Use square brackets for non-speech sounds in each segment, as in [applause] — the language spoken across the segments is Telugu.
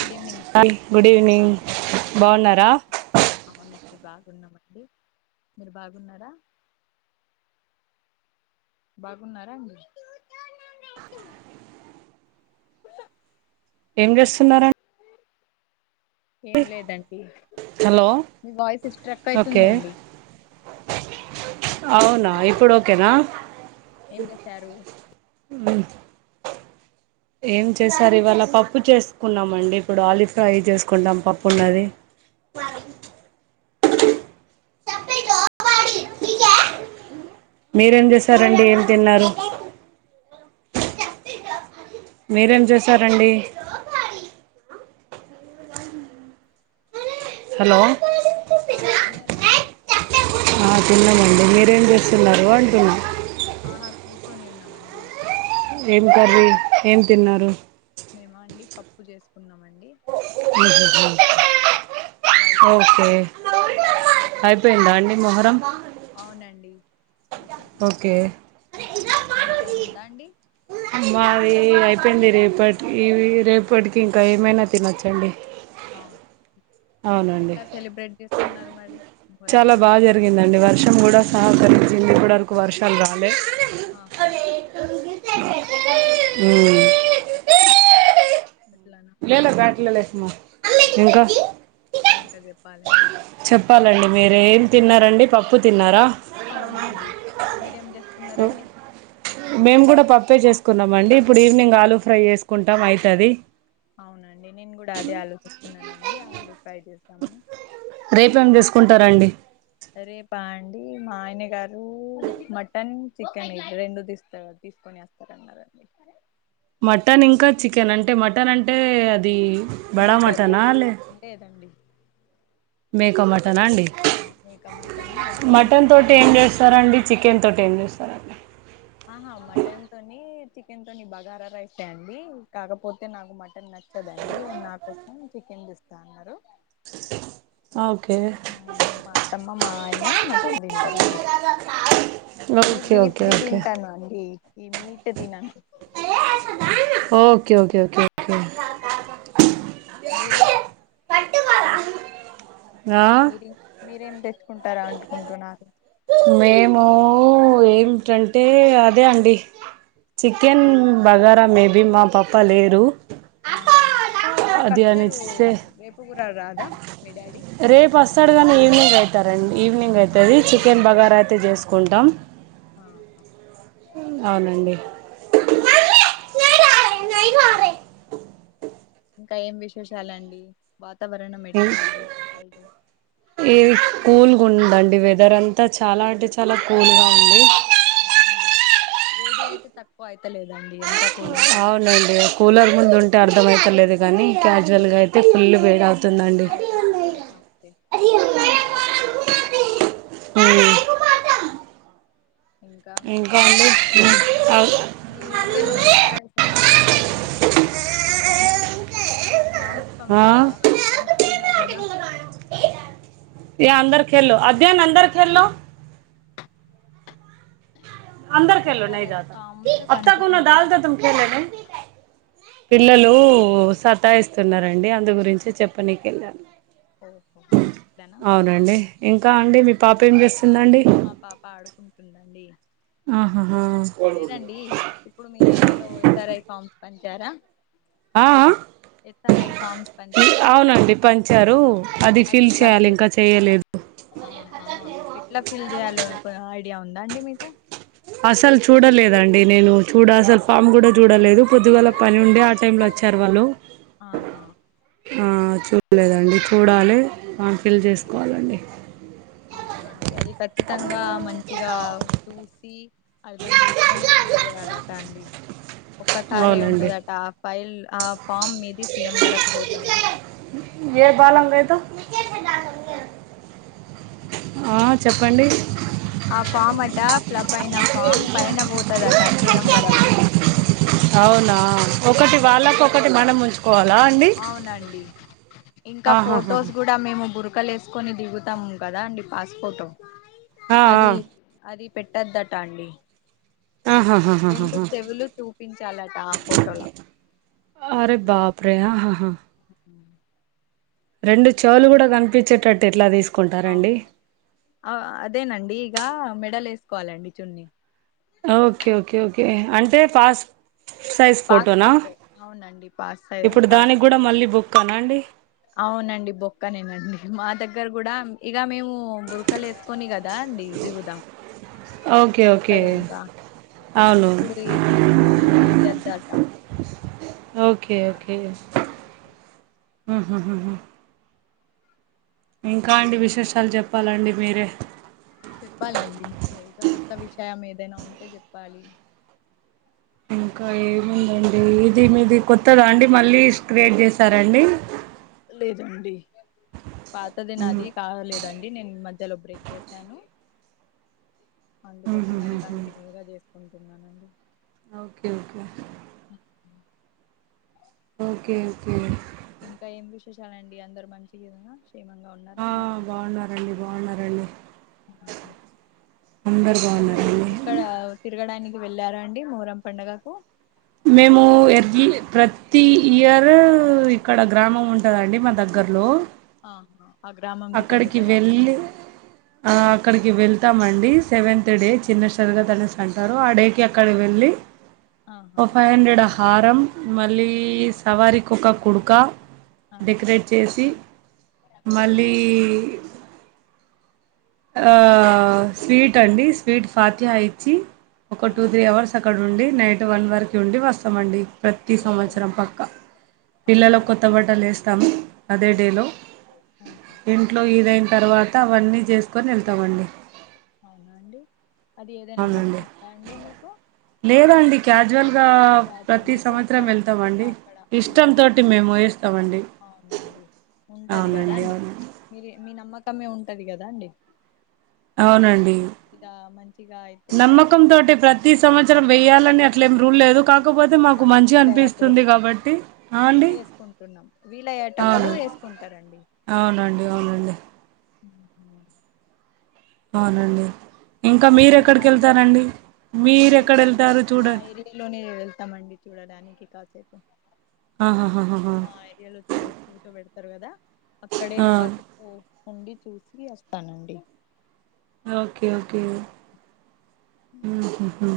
Good evening hello good evening hi ఏం బాగున్నారా చేస్తున్నారు అవునండి బాగున్నామండి మీరు బాగున్నారా బాగున్నారా అండి కూర్చో ఏం చేస్తున్నారు ఏం లేదంటీ హలో మీ వాయిస్ స్ట్రక్ ఓకే అయితుందండి అవునా ఆ ఇప్పుడు ఓకేనా ఏం చేసారు ఉం ఏం చేశారు ఇవాళ పప్పు చేసుకున్నామ అండి ఇప్పుడు ఆలు ఫ్రై చేసుకుంటాం పప్పు ఉండాది బ మీరేం చేశారండి ఏం తిన్నారు మీరేం చేశారండి హలో ఆ తిన్నారా అండి ఆ తిన్నమండి మీరేం చేస్తున్నారు అంటునా ఆహా కూర్చొని ఉన్నామండి ఏం కర్రీ ఏం తిన్నారు మేమా అండి పప్పు చేసుకున్నాము అండి [unintelligible] రైస్ ఓకే ఇప్పుడు అయిపోయిందా అండి మొహరం అవునండి అయిపోయి ఓకే మీదయిందా అండి ఆ మా అది అయిపోయింది రేపటికి ఇవి రేపటికి ఇంకా ఏమైనా తినొచ్చండి అవును అవునండి ఎట్లా సెలబ్రేట్ చేసుకున్నారు మరి మొహరం చాలా బాగా పండుగ జరిగిందండి వర్షం కూడా సహకరించింది ఇప్పటివరకు వర్షాలు రాలే ఆహా ఉం గట్లానా [unintelligible] లేలే బ్యాట్లో లేసుమా ఇంకా ఇంకా చెప్పాలండి చెప్పాలండి మీరే ఏం తిన్నారండి పప్పు తిన్నారా అవునండి మీరేం హలో చేసుకున్నారండి మేము కూడా పప్పే చేసుకున్నామ అండి ఇప్పుడు ఈవినింగ్ ఆలు ఫ్రై చేసుకుంటాం అయితది అవునండి నేను కూడా అదే ఆలోచిస్తున్నానండి ఆలు ఫ్రై చేదామని రేపేం తీసుకుంటారా అండి రేపా అండి మా ఆయన గారు మటన్ చికెన్ ఇది రెండు తీస్తారు కదా తీసుకొని వస్త సరేన్నారండి [unintelligible] మటన్ ఇంకా చికెన్ అంటే మటన్ అవును అంటే అది బడా మేకది మటనా అండి లే లేదండి మటనా మేక అండి ఆ మేక మటను అది నేను తినను అండి చికెన్తోటి ఏం చేస్తారు ఆహా మటన్ తోని చికెన్ తోని బగారా రైసే అండి కాకపోతే నాకు మటన్ నచ్చ చదండి నా కోసం చికెన్ తేస్తా అన్నారు ఓకే మా అత్తమ్మ మా ఆయనే మటన్ తింటారండి నేను ఓకే ఓకే బీఫ్ది ఓకే తింటాను అండి ఈ మీట్ తినండి ఓకే ఓకే ఓకే ఓకే మీరు పట్టువాల మీరే మీరేం తెచ్చుకుంటారా అంటుకుంటున్నారు మేము ఏటంటే అదే అండి చికెన్ మ బగారా మేబీ మా పప్ప లేరు ఆహా రేపు అది అస్తరు అనిస్తే రేపు కూర రాదా మీ డాడీ రేపు వస్తాడు కానీ ఈవినింగ్ అయితారండి ఈవినింగ్ ఆహా అయితది ఈవినింగ్ చికెన్ బగారా అయితే చేసుకు కుంటాం ఆహ అవునండి అవును నైహూ ఆర్ఐ ఇంకా ఏం విశేషాలండి వాతావరణం ఎట్లా ఉంది రై ఇవి కూల్గా ఉందండి వెదర్ అంతా చాలా అంటే చాలా కూల్గా ఉంది వేడీ అయితే తక్కువ అయితలేదండి ఎంత కూల్ ఉంటది అవునండి కూలర్ ముందు ఉంటే అర్థంమయితలేదు గానీ క్యాజువల్గా అయితే ఫుల్ వేడవుతుందండి నండి బయట ఓకే ఇంకా ఇంకా మీ అవ్ మీ ఏరియాలో ఎస్సారెస్ సర్వే జరుగుతుందా అండి ఫార్మ్స్ ఆ పంపుతా పంచుతున్నారు గదా హే అందర్ కెల్లో ఆధ్యాన్ అందర్ ఖెల్లో [inaudible] అందర్ ఖెలో నై పెట్టారు అవి జతా పామ్స్ అబ్ తకున్న పంచుతున్నాయి కదా డాల్దేతు తుమ్ ఖెల్లెతె పిల్లలు సతాయిస్తున్నారండి అందు గురించి చెప్పనికి ఎల్లాను ఓహో అట్లనా అవునండి ఇంకా అండి మీ పాప ఏం చేస్తుందండి మా పాప ఆడుకుంటుందండి ఆహాహా లేదండి ఇప్పుడు మీ ఏరియాలో ఎస్ఆర్ఐ ఫార్మ్స్ పంచారా ఆ ఎస్ఆర్ఐ ఫామ్స్ ఆ పంచారా అంటే అవునండి పంచారు అది ఫిల్ చేయాలి ఇంకా చెయలేదు ఆహ ఎట్లా ఫిల్ చేయాలో ఒక ఐడియా ఉందా అండి మీకు అసలు చూడలేదండి నేను చూడ సలు ఫామ్ కూడా చూడలేదు పొద్దుగాల పని ఉండే ఆ టైంలో వచ్చారు వాళ్ళు ఆహా ఆ చూడలేదండి చూడాలే ఫాం ఫిల్ చేసుకోవాలండి అవునా అండి అది ఖచ్చితంగా మంచిగా చూసి అర్ధం చేసుకుని ఫీల్ చేయాలట అండి ఒక్కసారే అవునండి ఉంటదట ఆ ఫైల్ ఆ ఫామ్ మీద సీఎం వరకు పోతదట ఏ బాలం గయ్ తో ఆ చెప్పండి అట్లా ఆ ఫామ్ అట ఫ్లప్ అయిన ఫామ్ పైన పోత్ తదట సీఎం వరకు అవునా ఒకటి వాళ్ళకోకటి మనం ఉంచుకోవాలా అండి అవునండి ఇంకా ఆహాహా. ఫొటోస్ కూడా మేము బుర్ఖలెసుకొని దిగుతాము కదా అండి పాస్పోటో ఆ, అది ఆ. అది పెట్టొద్దట అండి రెండు ఆహాహాహాహా. చెవులు చూపించాలట ఆ ఫోటోలో అరే బాప్రే హహా రెండు చెవులు కూడా కనిపించేటట్టు ఏట్ల అవును అదేనండి ఇక మెడలో వేసుకోవాలండి చున్ని ఓకే ఓకే ఓకే అంటే పాస్ సైజ్ ఫోటోనా పాస్పోర్ట్ అవునండి పాస్ ఇప్పుడు దానికి పాస్పోర్ట్ కూడా మళ్ళీ బుక్కానండి అవునండి బొక్కానేనండి మా దగ్గర కూడా ఇక మేము బుర్ఖలెసుకొని కదా అండి దిగుదాం ఓకే ఎక్కడ ఓకే ఇంకా కానీ అవును ఇప్పుడు ఈ దీంట్లో అది వద్దట ఓకే ఓకే ఉహు హుహు ఇంకా అండి విశేషాలు చెప్పాలండి మీరే చెప్పాలండి మీరే ఇక కొత్త విషయం ఏదైనా ఉంటే చెప్పాలి ఇంకా ఏముందండి ఇది మీది కొత్తదా అండి మళ్ళీ క్రియేట్ చేసారండి లేదండి పాతదే హ్మ్. నాది కావాలెదండి నేను ఈ మధ్యలో బ్రేక్ చేశాను అందుకోసం అది హుహుహుహు. కంటిన్యూగా చేసుకుంటున్నానండి ఓకే ఓకే అ ఓకే ఓకే ఇంకా ఏం విశేషాలండి అందరు మంచిగేదనా ఆ బాగున్నారండి బాగున్నారండి అందరు బాగున్నారా మీరు ఇక్కడ తిరగడానికి వెళ్ళారండి మోరం పండుగకు మేము ఎర్లి ప్రతి ఇయర్ ఇక్కడ గ్రామం ఉంటదండి మా దగ్గరలో ఆహా ఆ గ్రామంకి అక్కడికి చెందుతరా వెళ్ళి ఆ అక్కడికి వెళ్తామండి సెవెంత్ డే చిన్నసరిగా తనేసు అంటారు ఆ డే కి అక్కడ వెళ్ళి ఆహా ఒక ఫైవ్ హండ్రెడ్ హారం మళ్ళీ సవారికోక కుడుక ఆహా డెకరేట్ చేసి ఓహో మళ్ళీ ఆ స్వీట్ అండి స్వీట్ ఫతిహ ఇచ్చి ఒక టూ ఆహా త్రీ అవర్స్ అక్కడ ఉండి నైట్ వన్ వరకు ఉండి వస్తమండి ప్రతి అవునా సంవత్సరం అండి? పక్క అవునా పిల్లలు అండి? కొత్త బట్టలు వేస్తాము అదే ఆ, డేలో ఆహా ఇంట్లో ఈదైన తర్వాత అవన్నీ చేసుకొని వెళ్తామండి అవునా అండి అది ఏదైనా అవునండి మొక్కుందా అండి మీకు లేదండి క్యాజువల్గా రాజువారి ప్రతి మీకు సంవత్సరం ఇష్టం ఇక వెళ్తామండి అక్కడ ఉమ్, ఇష్టంతోటి మేము వేస్తామండి అవునండి ఉంటది కదా అవునండి అండి అవునండి మీరు మీ నమ్మకమే ఉంటది కదా అండి మీగ అవునండి ఏదైనాద మంచిగా అయితే ఆ తోటే ప్రత్ ప్రతి సంవత్సరం వెయాలని అట్లే ఏం రూల్ లేదు కా కాకపోతే మాకు ఆహా మంచి వీలయ్యేప్పుడు అనిపిస్తుంది కాబట్టి ఆ అండి అవును కుంటారండి అవునండి అవునండి ఉ అవునండి ఇంకా మీ అన్నగారు మాకు మీరెక్కడికెళ్తరండి మీరెక్కడ ఎళ్తారో చూడన్ సిటీలోనే వెళ్తామండి చూడడానికి కాసేపు ఆహా హా హా హా ఇయాల అటు కూర్చో పెడతరు గదా అక్కడే కాసేప్ ఉ ఉండి చూసి వస్తానండి. ఓకే ఓకే మ్ హ్ హ్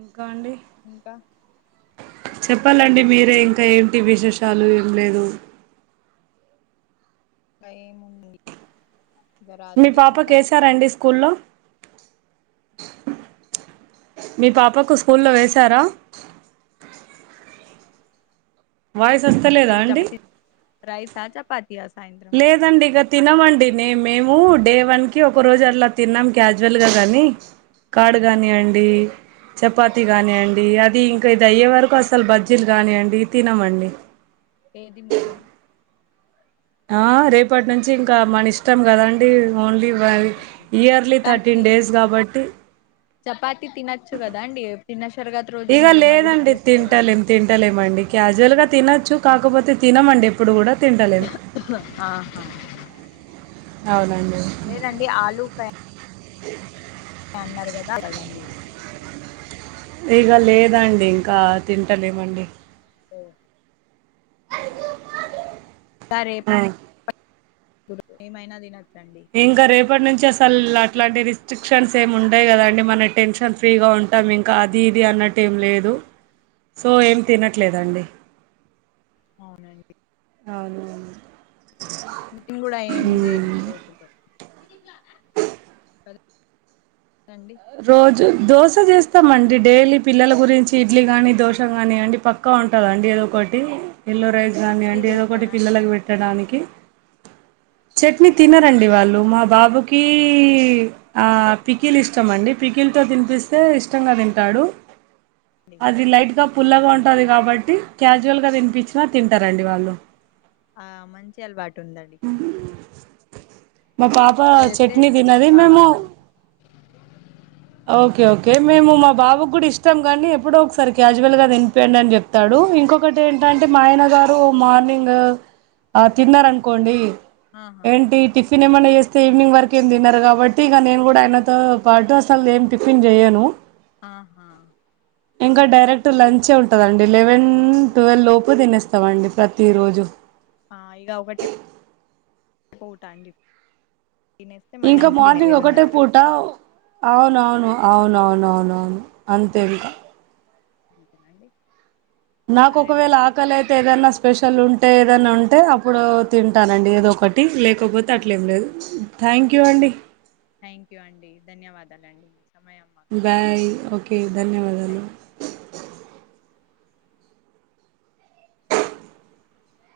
ఇంకా అండి ఇంకా చెప్పాలండి మీరే ఇంకా ఏంటి విశేషాలు ఏం లేదు. ఇంకా ఏముంది. ఇక మీ రాత్రి వంట పాపక్ ఏసారా అండి స్కూల్లో మీ పాపకు స్కూల్లో వేసారా? వాయిస్ అస్తల్ మీరు చప్తి రైసా చపాతియాస్ లేదండి ఇగ తినమండి నే మేము డే వన్కి ఒక రోజు అలా తినం క్యాజువల్గ గని కార్డ్ ఆహా గానీయండీ చపాతి గానియండీ అది ఇంకా ఇదయ్యే వరకు అసల్ బజ్జిల్ గానియండి తినమండి. ఏది ముట్టరు. ఆ రేపట్నుంచి ఇంకా మనిష్ ష్టం గదండి ఓన్లీ అది అవునండి ఇయర్లీ కానీ థర్టీన్ డేస్ కాబట్టి చపాతి తినచ్చు కదా అండి చిన్న సరఘత్ రోజు మిలింద మీరు చేస్కోరా లేం తింటలేమండి. క్యాజువల్గా తినచ్చు కాకపోతే తినమండి ఎప్పుడు గుడ ఆహా అవునండి లేదండి ఆలూ ఫ్రై అన్నారు గదా కదండి ఇగ లేదండి ఇంకా తింటలేమండి. రేప్ ఆ ఏమైనా తినచ్చండి. ఇంకా రేపట్నుంచి అసల్ అట్లాంటి రిస్ట్రిక్షన్స్ ఏం ఉండయి కదండి మనం టెన్షన్ ఫ్రీగా ఉంటాం ఇంకా అద్ ఇది ఇది అన్నట్ ఏం లేదు సో ఏం తినట్లేదండి. అవునండి. అవును టిఫిన్ గుడ ఏం చేయ ఈ ఉమ్. రోజుల్లో అన్ని రోజు దోశ చేస్తామండి డైలీ పిల్లల గురించి ఇడ్లీ గాని దోశ గాని అండి పక్కా ఉంటదా అండి ఏదో ఒకటి ఎల్లో రైస్ గానియండి ఏదో ఒకటి చేస్తారా అండి పిల్లలక్ పెట్టడానికి చట్నీ తింటారా అండి తినరండి వాళ్ళు మా బాబుకీ ఆహా ఆ పికిల్ ఇ ఇష్టమండి పికిల్తో తిన్పిస్తే ఇష్టంగా తింటాడు. అండి అది లైట్గా మంచిదే పుల్లగా మరి ఉంటాది కాబట్టి క్యాజువల్గ తినిపిచ్చిన తింటారండి వాళ్ళు. హా మంచి అలవాటుందండి. మా పాప అప్పుడు చెప్తే చట్నీ తినది మేము కావాలి ఓకే ఓకే మేము మా బాబుక్ గుడ ఇష్టం గనీ ఎప్పుడో ఒక్సారి క్యాజువల్గా తిన్ పోయిండన్ జెప్తాడు ఇంకొకట్ టేంటంటే మా ఆయన గారు మార్నింగ్ ఆ తిన్నార్ అనుకోండి ఆహా ఏంటి టిఫిన్ ఏమన్నా చేస్తే ఈవినింగ్ వరకు ఏమి తిన్నరు కాబట్టి ఇక నేను కూడా అయిన తో పాటు అసలు ఏం టిఫిన్ జేయను ఆహా ఇంకా డైరెక్ట్ లంచే ఉంటదండి లెవెన్ ట్వెల్వ్ లోపు తినేస్తామండి ప్రతి రోజు ఆ ఇగ ఒకటి పోతాండి ఇంకా మార్నింగ్ ఒకటే ఏడున్నర వరకు పూట అవునవును అవునవునవునవును అంతే ఇంకా అంతేనా అండి నాకు ఒకవేళ ఆకలి అయితే ఏదైనా స్పెషల్ ఉంటే ఏదన్నా ఉంటే అప్పుడు తింటానండి ఏదో ఒకటి లేకపోతే ఆ, అట్లేం లేదు థ్యాంక్ యూ అవునా అండి థ్యాంక్ యూ అండి ధన్యవాదాలండి మీ సమయం మాకు బాయ్ ఓకే ధన్యవాదాలు కేటాయించినందుకు అ